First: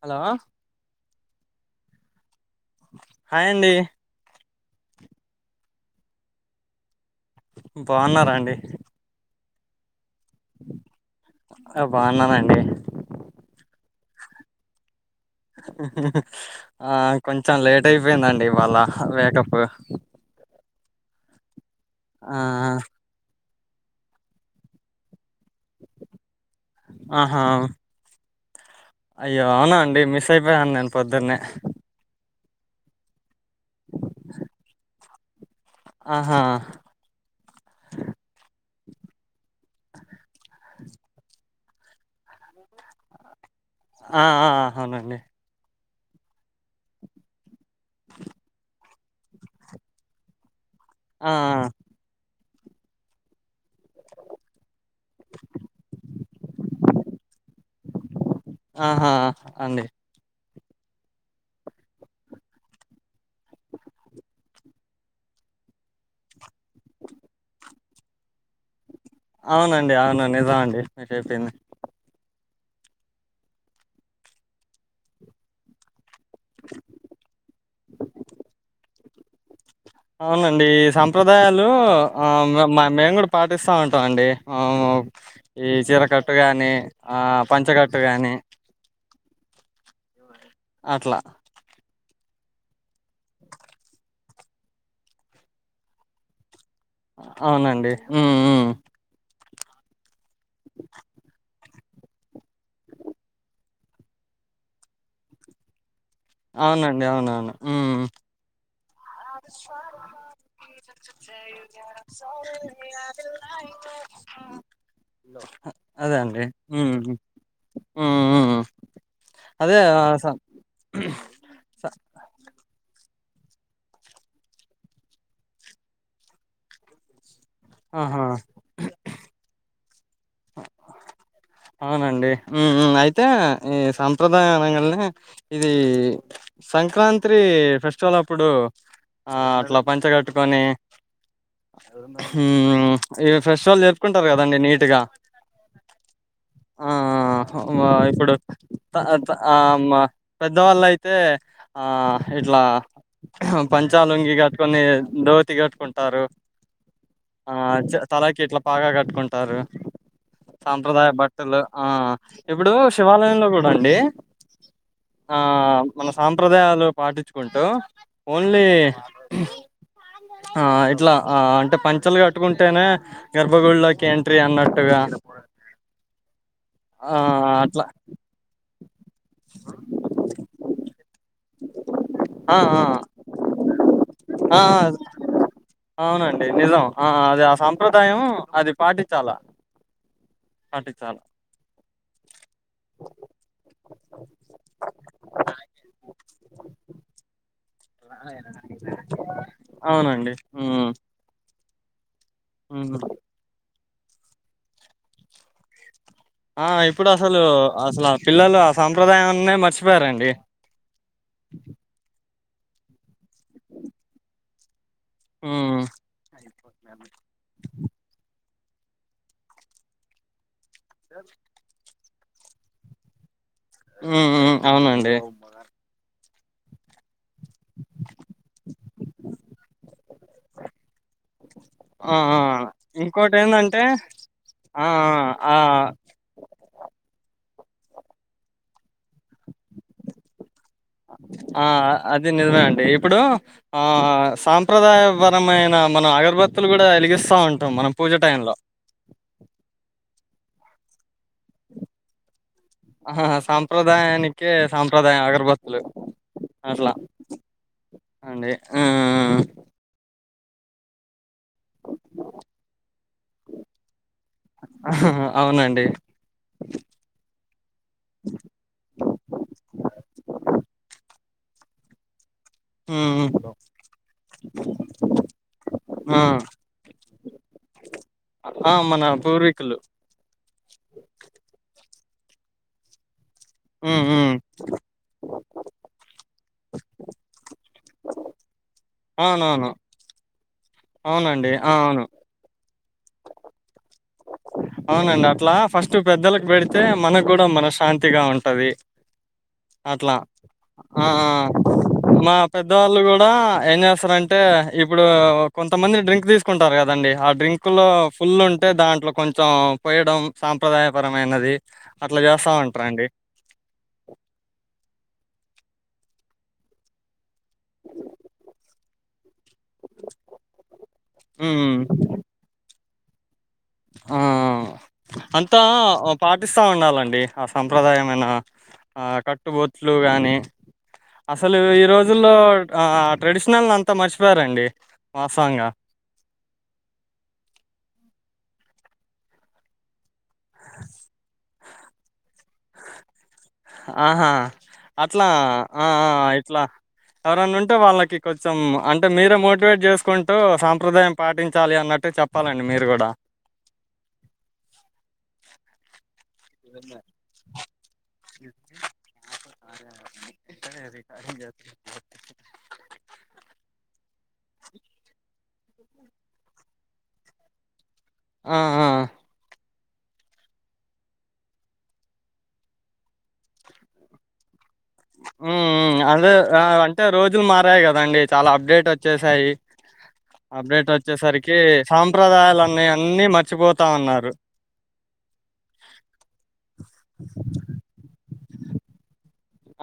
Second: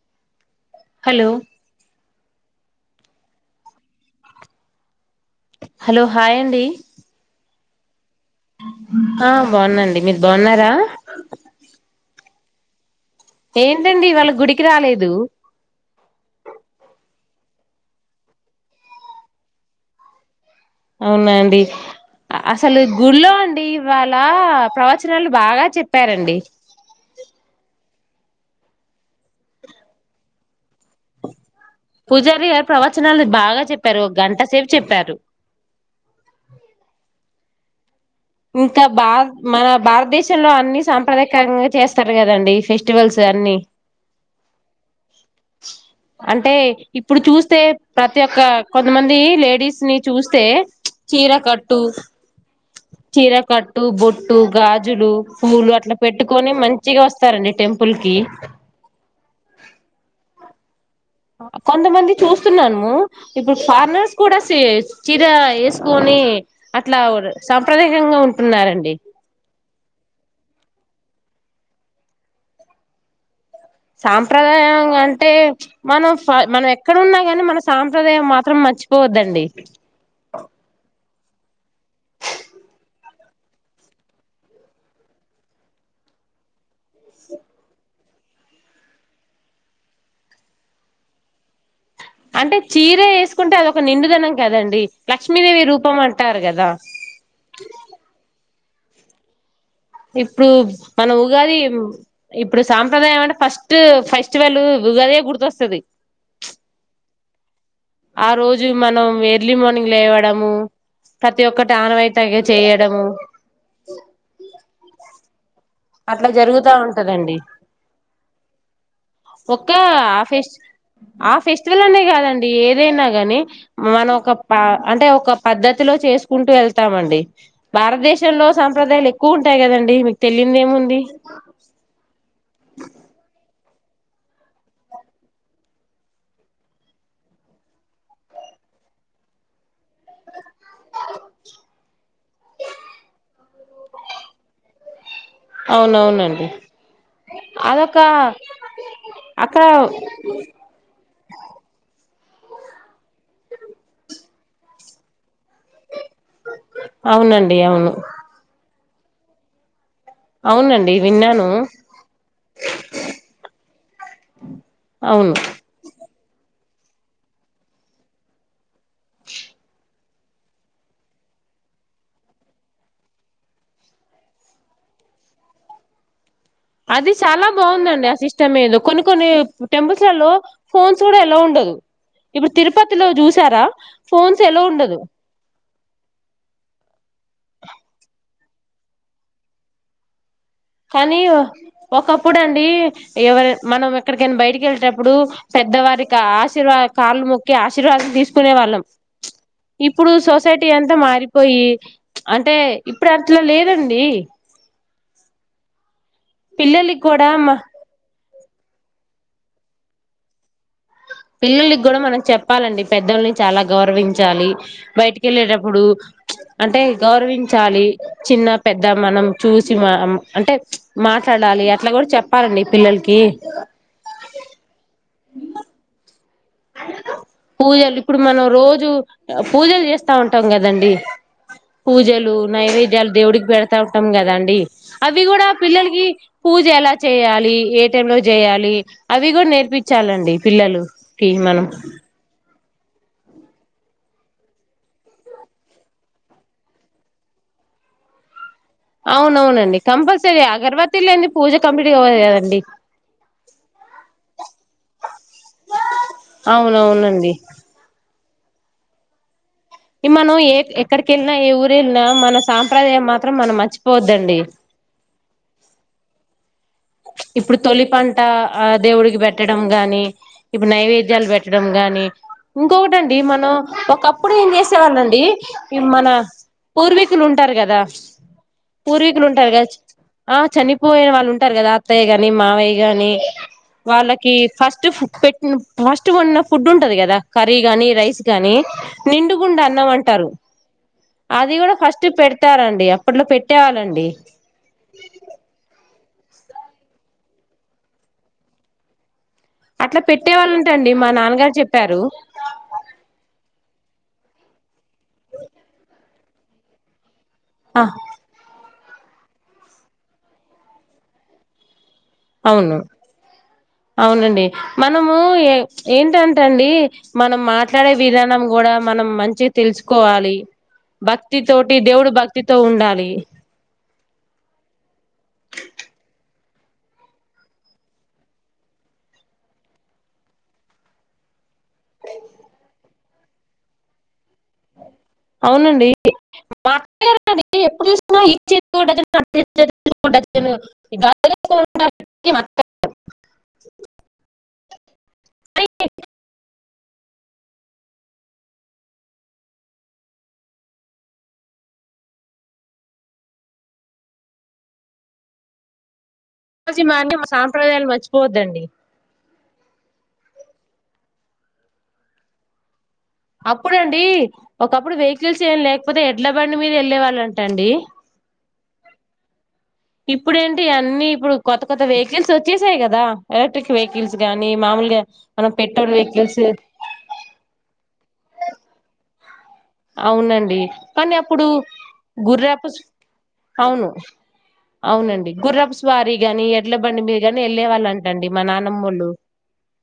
Hello hello hi అండి. Hello hi అండి. ఉమ్ బాగున్నారాండి. బావునండి మీరు బాగున్నారా. బాగున్నానండీ. ఏంటండి ఇవాళ గుడికి రాలేదు. ఆ కొంచెం లేట్ అయిపోయిందండి ఇవాళ వేకప్ప్. అవునాండి. అసలు గుళ్ళో అన్. డి ఇవాళ ప్రవచనాలు బాగా. చెప్పారండి. ఆహా అయ్యో అవునా అండి, మిస్ అయిపోయాను నేను పొద్దునే. పూజారి గారు ప్రవచనాలు బాగ్. బాగా చెప్పారు, ఒక గంట సేపు చెప్పారు. ఆహా. అ ఇంకా బాగ్ మన భారతదేశంలో అన్ని సాంప్రదాయకంగా చేస్తారు కదండి, ఫెస్టివల్స్ అన్నీ. ఆ ఆ అవునండి. అంటే ఇప్పుడు చూస్తే. ప్రతి ఒక్క. కొంతమంది లేడీస్ ని చూస్తే. ఆ చీర కట్టు. చీర కట్టు, బొట్టు, గాజ్. గాజులు, పూలు అట్లా పెట్టుకొని మంచిగా వస్తారండి టెంపుల్ కి. ఆహా అండి కొంతమంది చూస్తున్నాము, ఇప్పుడు ఫారినర్స్ కూడా సి చీర ఏసుకొని, అట్లా ర్ సాంప్రదాయకంగా ఉంటున్నారండి. అవునండి, అవునండి, నిజం అండి మీరు చెప్పింది. సాంప్రదాయంగా అంటే మనం. ఫల్ మనం ఎక్కడన్నాగాని మన సాంప్రదాయం మాత్రం మంచ్. పోవద్దండి. అవునండి ఈ సాంప్రదాయాలు, ఆ మ మేము కూడా పాటిస్తా ఉంటాం అండి. ఊ ఈ చీరకట్టు గాని, ఆ పంచకట్టు గాని. అట్లా. అంటే చీర ఏసుకుంటే, అదొక నిండుదనం కదండి. లక్ష్మీదేవి రూపం అంటారు గాదా. అవునండి ఉమ్మ్ ఉమ్మ్. ఇప్పుడు మనం ఉగాది ఇప్పుడు సాంప్రదాయం అంటే, ఫస్ట్ ఫెస్టివల్ ఉగాదే గుర్తొస్తది. అవునండి అవునవును. ఆ రోజ్. అ స ప్రతి సయి ఒక్కటి ఆనవాయితగా చేయడము [unintelligible] లో. అదే అట్లా అండి, జరుగుతా ఉమ్మ్ ఉంటదండి ఉమ్మ్ ఉమ్మ్. ఒక్క ఆ ఫెస్టి ఆ ఫెస్టివల్ అనే కాదండి ఏదైనా కాని మనం ఒక ప అంటే ఒక పద్ధతిలో చేసుకుంటూ వెళ్తామండి. ఆహా! భారతదేశంలో సాంప్రదాయాలు ఎక్కువ ఉంటాయి కదం అ [unintelligible] ఔనండి మ్మ్ మ్మ్ అయితే ఈ సాంప్రదాయ అనంగానే ఇది సంక్రాంత్రి ఫెస్టివలప్పుడు ఆ అట్ల పంచగట్టుకొని హ్మ్ ఈ ఫెస్టివల్ జరుపు అవునవునండి ఆ మ అదొక ఇప్పుడు త త ఆ అక్కడ మ పెద్దవాళ్ళయితే ఆ ఇట్లా పంచాలుంగి కట్టుకోని దోతి కట్టుకుం టారు ఆ అవునండి అవును చ్ తలకిట్లా బాగా కట్టుకుంటారు. అవునండి సాంప్రదాయ విన్నాను బట్టలు ఆ ఇప్పుడు శివాలయంలో కూడా అండి అవును ఆ మన సాంప్రదాయాలు పాటించుకుంటూ ఓన్లీ ఆ ఇట్లా ఆ అంటె పంచలు కట్టుకుంటేనే గర్భగుళ్ళోకి ఎంట్రీ అన్నట్టుగా అది ఆ చాలా అట్లా బావుందండి ఆ సిస్టమ్ ఏదో కొన్ని కొన్ని టెంపుల్స్ లలో ఫోన్స్ కూడా ఎలవ్ ఉం ఉండదు ఇప్పుడు ఆ ఆ తిరుపతిలో చూసారా ఫోన్స్ ఎలవ్ ఉండదు. ఔనండి నిజం ఆ అది ఆ సంప్రదాయం అది పాటిచ్చాల. కానీ ఒ ఒకప్పుడండి ఎవరు మనం ఎక్కడికైనా బయటికి వెళ్లేటప్పుడు పెద్దవారికా ఆశీర్వాద్ కాలు మొక్కి ఆ శీర్వాదం తీసుకునే వాళ్ళం ఇప్పుడు అవునండి సొసైటీ ఉమ్ అంతా మారిపోయి అంటే ఉమ్ ఇప్పుడట్ల లేదం ఈ ఆ ఇప్పుడు కూడా అసలు మా అసల పిల్లలు ఆ సాంప్రదాయాన్నే మర్చిపోయారండి. పిల్లలకి గూడా మనం చెప్ ప్పాలండి పెద్దల్ని చాలా గౌరవించాలి. బయటికెళ్ళేటప్పుడు ఉమ్ అంటే గౌరవించాలి. చిన్న పెద్ద మనం చూసి మా అం అంటే మాట్లాడాలి అట్ల గూడ చెప్పాలండి పిల్లలకి మ్మ్ హ్మ్ ఔనండి [unintelligible] పూజలు ఇప్పుడు మనం రోజూ పూజలు చేస్తా ఉంటాం కదండి ఆ! పూజలు, ఆ! నైవేద్యాలు దేవుడికి పెడతా ఇంకోటేందంటే ఉంటాం కదండి ఆ! అవి కూడా ఆ! ఆ! పిల్లలకి పూజెలా చేయాలి. ఏ టైంలో జేయాలి అవి కూడా నేర్పిచ్చాలండి పిల్లలకి ఆ అదీ నిజమేనండి. ఇప్పుడు ఆ సాంప్రదాయపరమైన, మన అగరబత్తులు కూడా ఎలిగిస్తా ఉంటాం మనం పూజ టైమ్ల ఔనౌనండి కంపల్సరీ అగర్వత్తిలేంది పూజ కంప్లీట్ అవ్వదు కదండి. హహ సాంప్రదాయానికే సాంప్రదాయం అగరబత్తులు అట్ల అవునవునండి అండి ఉహ్ మనం ఎట్ ఎక్కడికి వెళ్ నిన్ ఎ ఓరు వెళ్ళిన మన సాంప్రదాయం మాత్రం మనం మర్చిపోవద్దండి. అవునండి ఇప్పుడు తొలి పంట ఆ దేవుడికి పెట్టడం చడం గాని హ్మ్. ఇంకొకటండి మనం ఒకప్పుడు ఏం చేసేవాళ్ళండి. ఈ మన హ్మ్. ఆ! పూర్వీకులు ఉంటారు కదా, ఆ! మన పూర్వీకులు ఉంటారు కదా ఆ చనిపోయే వాళ్ళు ఉంటారు కదా. అత్తాయ్య గాని మావయ్య గాని హ్మ్. వాళ్ళకి హ్మ్. ఫస్ట్ ఫ పెట్ ఫస్ట్ ఉన్న ఫుడ్ ఉంటంది కదా కర్రీ గాని రైస్ కానీ నిండు గుండా అవునవును. అన్నం అంటారు. అవునండి. అది ఆ! కూడా అవును. ఫస్ట్ పెడతారండి అప్పట్లో పెట్టేవాళ్ళండి అవునండి అట్లా ఫస్ట్ పెద్దలకు పెడితే మన కూడా మనశాంతిగా ఉంటది. అట్లా పెట్టేవాళ్ళంటండి ఆ మా ఆ నాన్నగారు చెప్పారు మా పెద్దవాళ్ళు కూడా ఏం చేస్తారంటే ఇప్పుడు కొంతమంది డ్రింక్ తీసుకుంటారు కదండి ఆ డ్రింక్ ఆ లో ఫుల్ ఉన్ దాంట్లో కొంచెం పోయడం సాంప్రదాయ పరమైనది. అవును అవునండి మనము ఏ ఏంటంట అండి మనం మాట్లాడే విధానం కూడా మనం మంచిద్ తెలుసుకోవాలి భక్తి ఉమ్, తోటి దేవుడు భక్తితో ఉండాలి. ఆ అంతా పాటిస్తా ఉండాలండి, ఆ సంంప్రదాయమైన ఆ కట్టుబొట్లు గానీ అసలు ఈ రోజుల్లో ఆ ట్రెడిషనల్ అంతా మర్చిపోయారండి. వాస్తవంగా అవునండి మాట్లాడి ఎప్పుడు చూసిన [unintelligible] [unintelligible] అ ఆహా అట్లా కానీ ఆ ఆ ఇట్లా ఎవరన్నా ఉంటే వాళ్ళకి కొంచెం అంటే మీరే మోటివేట్ చేసుకుంటూ సాంప్రదాయం పాటించాలి అన్నట్టు చెప్పాలండి, మీరు కూడా జూసి మా [unintelligible] సాంప్రదాయాలు మర్చిపోవద్దండి ఆ ఇక్కనే జూసి ఖాళీ చేత్తం అప్పుడండి ఒకప్పుడు వెహికల్స్ ఏం లేకపోతే ఎడ్ల బండి మీద వెళ్ళే వాళ్ళంట అండి. ఆ ఆ ఇప్పుడు ఏంటి అన్నీ ఇప్పుడు కొత్త కొత్త వెహికల్స్ వచ్చేసాయి కదా, ఎలక్ట్రిక్ వెహికల్స్ గానీ మామూలు ఉ మ్మ్ అదే అంటే రోజులు మారాయి కదండి చాలా అప్డేట్ వచ్చేసాయి అవునండి అప్డేట్ కానీ అప్పుడు వచ్చేసరికి గుర్రపుస్ సాంప్రదాయాలన్నీ అన్నీ అన్నీ మర్చిపోతా అవును ఉన్నారు అవునండి గుర్రపుస్వారి గాని ఎడ్ల బండి మీద గాని వెళ్ళే వాళ్ళంటండి మనా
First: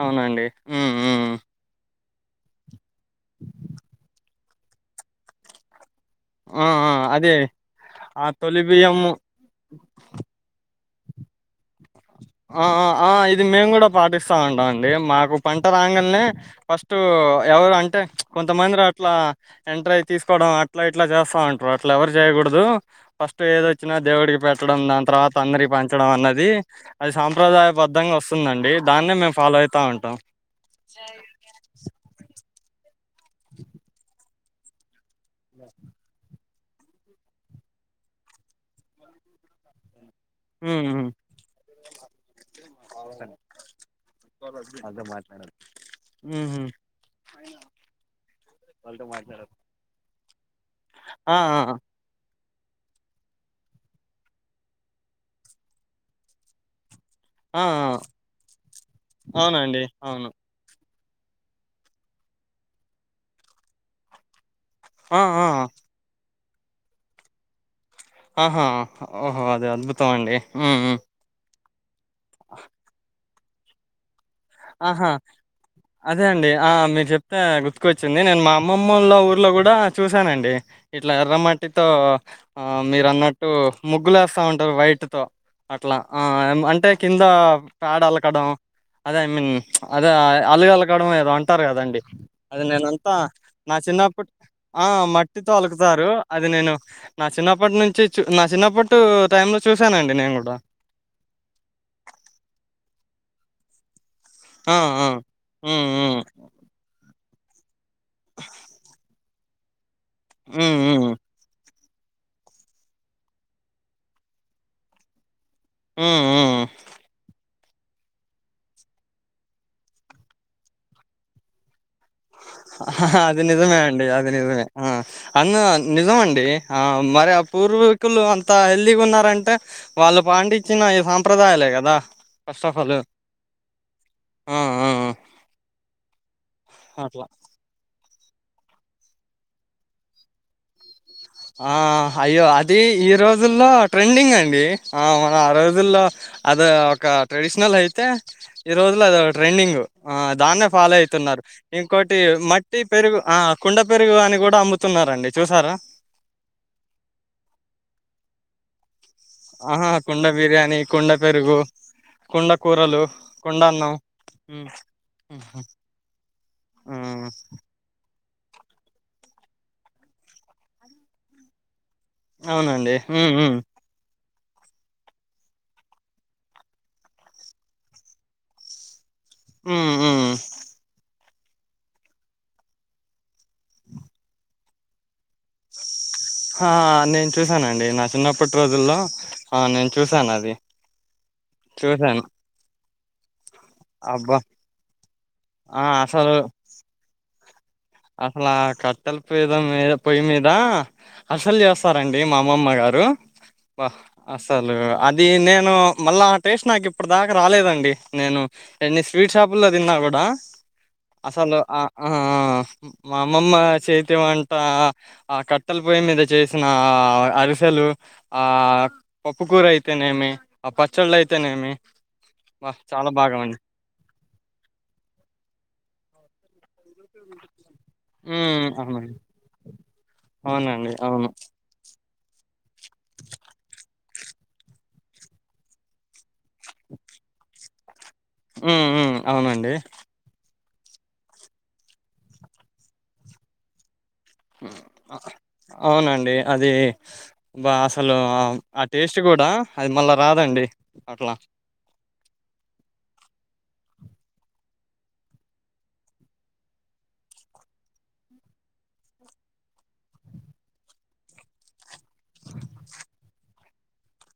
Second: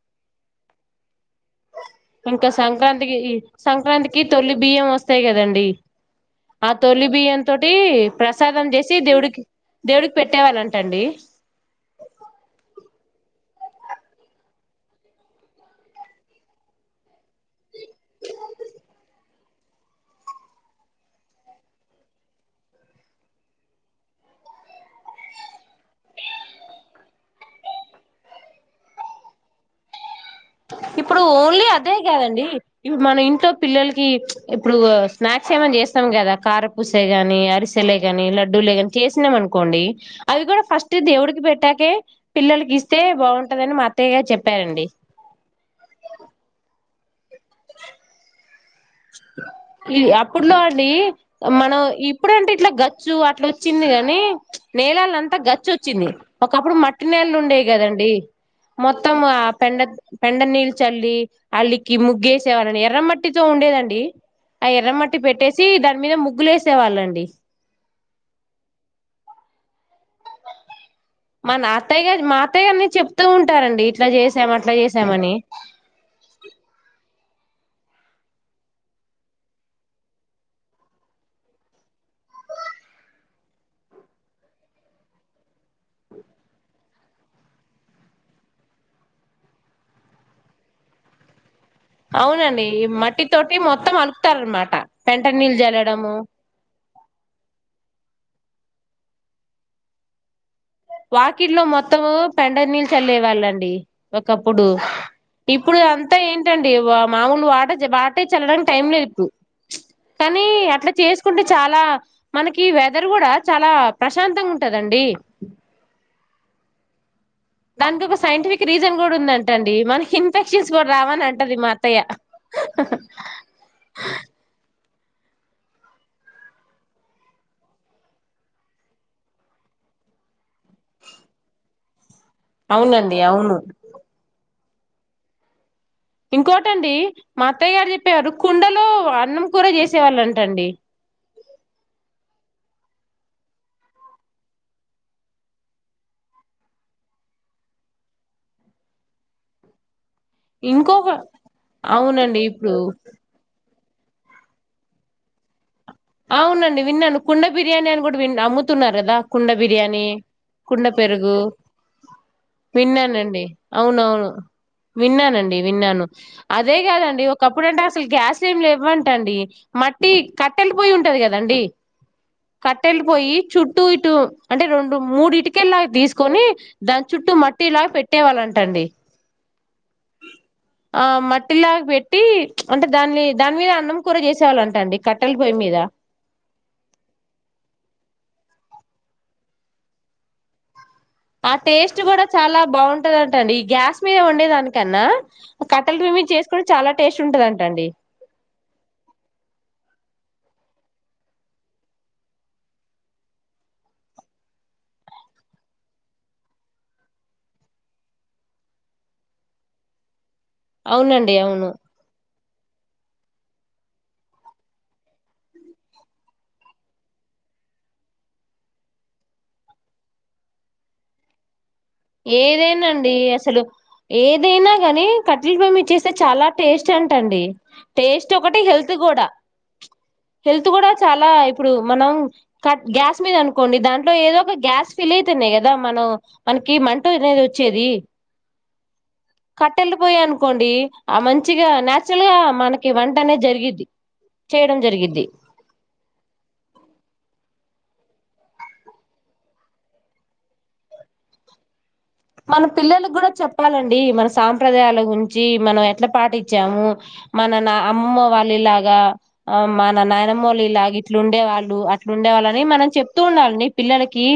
అవునండి హ్మ్ హ్మ్ ఇంకా సం సంక్రాంతి ఈ సంక్రాంతికి తొలి బియ్యం వస్తాయి కదండి ఆ తొలి బియ్యం తోటి ఆ ప్రసాదం జేసి తొలిబియ్యం దేవుడిక్ దేవుడికి పెట్టేవాళ్ళం టండి ఆ ఆ ఇది మేము కూడా పాటిస్తా ఉంటాం అండి, మాకు పంట రాగనే ఫస్ట్ ఎవరు అంటే ప్చ్ కొంతమందిర అట్లా ఎంటర్ అయి తీసుకోవడం అట్లా ఇట్లా చేస్తా ఉంటారు. అట్లా ఎవరు చేయకూడదు ఫస్ట్ ఏదొచ్చినా దేవుడికి పెట్టడం దాని తర్వాత అందరి పంచడం అన్నది. అది సాంప్రదాయబద్ధంగా వస్తుందండి దాన్నే మేము ఫాలో అయితా ఉంటాం ఇప్పుడు ఓన్లీ అదే కదండి ఇప్పుడు మన ఇంట్లో పిల్లలకి ప్చ్ ఇప్పుడు స్నాక్స్ ఏమైనా చేస్తాం కదా కార పూసే గాని అరిసెలే గాని లడ్డూలే కానీ చేసినాం అనుకోండి అవి కూడా ఫస్ట్ హ్మ్ దేవుడికి పెట్టాకే కె పిల్లలకి ఇస్తే బాగుంటందని మా అత్తయ్యగారు చెప్పారండి మ్మ్ హు ఇ అప్పుట్లో అండి ఆ ఆ మనం ఇప్పుడంటే అట్లా గచ్చు అట్లా వచ్చింది గాని ప్చ్ నేలల్లో అంత గచ్చు వచ్చింది ఒకప్పుడు మట్ ట్టి నేల్లు ఆ ఉండేయి ఆ, కదండి మొత్తం ఆ పెండ అవునండి అవును పెండ నీళ్ చల్లి అలికి ముగ్గేసేవాళ్ళని ఎర్రమట్టితో ఉండేదన్ డి ఆ ఎర్రమట్టి ఆ ఆ పెట్టేసి దాని మీద ముగ్గులు వేస్ వేసేవాళ్ళండి ఆహా ఓహో అద అద్భుతం అండి మా అత్తయ్య మాతయ్య అనే చెప్తూ ఉంటారండి ఇట్లా చే ఆహా అదే అండి ఆ మీరు చెప్ అతే గుర్తుకొచ్చింది నేను మా అమ్మమ్మల ఊర్లో కూడా చూశానండి ఇట్లా ఎర్రమట్టితో ఆ మీరు అన్నట్టు ముగ్గులు వేస్తా ఉంటారు వైట్తో అట్లా ఆ అంటే కింద పేడ అలకడం అదే ఐ మీన్ అదే అల్గల కాడద అంట ారు కదండి అది అవునండి నేనంతా మట్టి తోటి నా మొత్తం చిన్నప్పటి అలుకుతారనమాట ఆ పెంట మట్టితో నీళ్ళు అలుకుతారు జల్లడము అది నేను నా చిన్నప్పటి నుంచి చ నా చిన్నప్పట్ టై లో చూసానండి నేను కూడా వాకిట్లో మొత్తము పెండ నీళ్ళు చల్లే వాళ్ళండి ఒకప్పుడు ఆ ఆ ఇప్పుడు హ్మ్ అంతా హ్మ్ ఏంటండి వా మాములు వాట అ బటే చల్లడానికి టై లో ఇప్పు కానీ హ్మ్ అట్లా హ్మ్ చేసుకుంటే చాలా మనకి వెదర్ కూడా చాలా ప్రశాంతంగా ఉంటదండి ఆ దానికి ఒక సైంటిఫిక్ రీజన్ కూడా ఉందంటండి మనకి ఇన్ఫెక్షన్స్ కూడా రావని అంటది మా అత్తయ్య అది నిజమే అండి అది నిజమే ఆ అందు నిజం అండి ఆ మరి ఆ పూర్వీకులు అంత హెల్దీగా ఉన్నారంటే వాళ్ళు పాండించిన ఈ సాంప్రదాయాల కదా ఫస్ట్ ఆఫ్ ఆల్ అవునండి అవును ఆ ఆ ఇంకోటండి ఆ! అట్లా మా అత్తయ్య గారు చెప్పి చెప్పారు కుండలో అన్నం కూడా చేసేవాళ్ళంటండి ఆ అయ్యో అది ఈ రోజుల్లో ట్రెండింగ్ అండి ఆ మనం ఆ రోజుల్లో అది ఒక ట్రెడిషనల్ అయితే ఈ రోజుల్లో అద ట్రెండింగ్ ఆ దాన్నే ఫాలో ఇంకొక అయితున్నారు ఇంకోటి అవునండి ఇప్పుడు మట్టి పెరుగు ఆ కుండ పెరుగు అని కూడా అమ్ముతున్నారంండి చూసారా అవునండి విన్నాను కుండ బిర్యానీ అని కూడా వి అమ్ముతున్నారు కదా కుండ ఆహా బిర్యానీ కుండ బిర్యానీ కుండ పెరుగు కుండ కూరలు విన్నానండి కుండ అన్నం అవునవును మ్మ్ విన్నానండి విన్నాను అదే కాదండి ఒకప్పుడు అంటే అసలు గ్యాస్ ఇవ్వంటండి మట్టి క బట్టెళ్ళి పోయి ఉంటది కదండి అవునండి కట్టెలు మ్మ్ పోయి మ్మ్ చుట్టూ ఇటు అంటే రెండు మూడు ఇటుకేలు లాగా తీసుకొని దాని చుట్టూ మట్టిలాగా పెట్టే వాళ్ళంటండి ఉ ఆ మట్టిలా పెట్టి అంటే దాన్ని దాని మీద అన్నం కూడా చేసేవాళంటండి క అటల్ బయ్ మీద ఆ నేను చూసానండి నా చిన్నప్పటి రోజుల్లో ఆ నేను చూసాను అది ఆ టేస్ట్ చూసాను కూడా చాలా బాగుంటుంది ండి ఈ గ్యాస్ మీద అబ్బా ఉండేదానికన్నా ఆ కట్టలు రమి అసలు చేసుకో చాలా టేస్ ఉంటుదా అసలు ఆ కట్టెల పద మీద పొయ్యి మీద ఇ అసలు చేస్తారంండి మా అమ్మమ్మ గారు అసలు అది నేను మళ్ళా ఆ టేస్ట్ నాకు ఇప్పుడు దాకా రాలేదండి నేను ఎన్ని స్వీట్ షాపుల్లో తిన్నా కూడా అవునండి అసలు అవును ఆ ఆ మా అమ్మమ్మ చేతి వంట ఆ కట్టల పొయ్యి మీద చేసిన అరిసెలు ఆ పప్పుకూర అయితేనేమి ఆ పచ్చళ్ళు అయితేనేమి వా ఏదైనా చాలా అండి బాగాండి అసలు ఏదైనా గాని కట్టెల పోయ చేస్తే చాలా టేస్ట్ ట్ అండి టేస్ట్ ఒకటి ఉమ్ హెల్త్ అవునండి కూడా హెల్త్ కూడా అవునండి చాలా అవును ఇప్పుడు మనం కట్ గ్యాస్ మీద అనుకోండి దాంట్లో ఏదో ఒక గ్యాస్ ఫిల్ అవుతున్నాయి కదా మనం మన మంటనే ఉమ్ ఉమ్ అవునండి కట్టెళ్ళిపోయా అనుకోండి ఆ మంచిగా నాచురల్ గా మనకి వంట అనే జరిగిది అవునండి అది బా అసలు ఆ టేస్ట్ కూడా అది మళ్ళా రాదండి అట్లా మన పిల్లలకి కూడా చెప్పాలండి మన సాంప్రదాయాల గురించి మనం ఎట్లా పాటించాము మన నా అమ్మమ్మ వాళ్ళలాగా ఆ మన నాయనమ్మళలాగా ఇట్లు ఉండే వాళ్ళు ఇక్కడు ఉండేవాళ్ళని మనం చెప్తూ ఉండాలంని పిల్లలకి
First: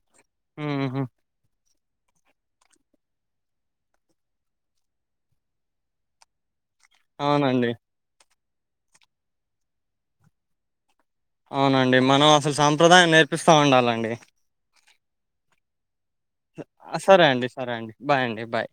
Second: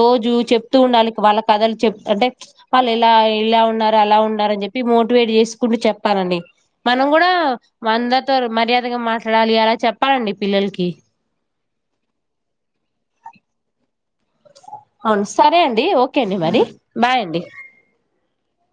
రోజు చెప్తూ ఉహు ఉండాలి వాళ్ళ కథలు చెప్పప్పు అంటే వాళ్ళు ఎలా ఇలా ఉన్నారు అలా ఉన్నార అని చెప్పి మోటివేట్ చేసుకుంటూ చెప్పానండి మనం కూడా అవునండి వంద మర్యాదగా మాట్లాడాలి అలా చెప్పాలండి పిల్లలకి అవునండి మనం అసలు సాంప్రదాయం నేర్పిస్తూ ఉండాలండి అవును సరే అండి ఓే సరే అండి సరే అండి బాయ్ అండి బాయ్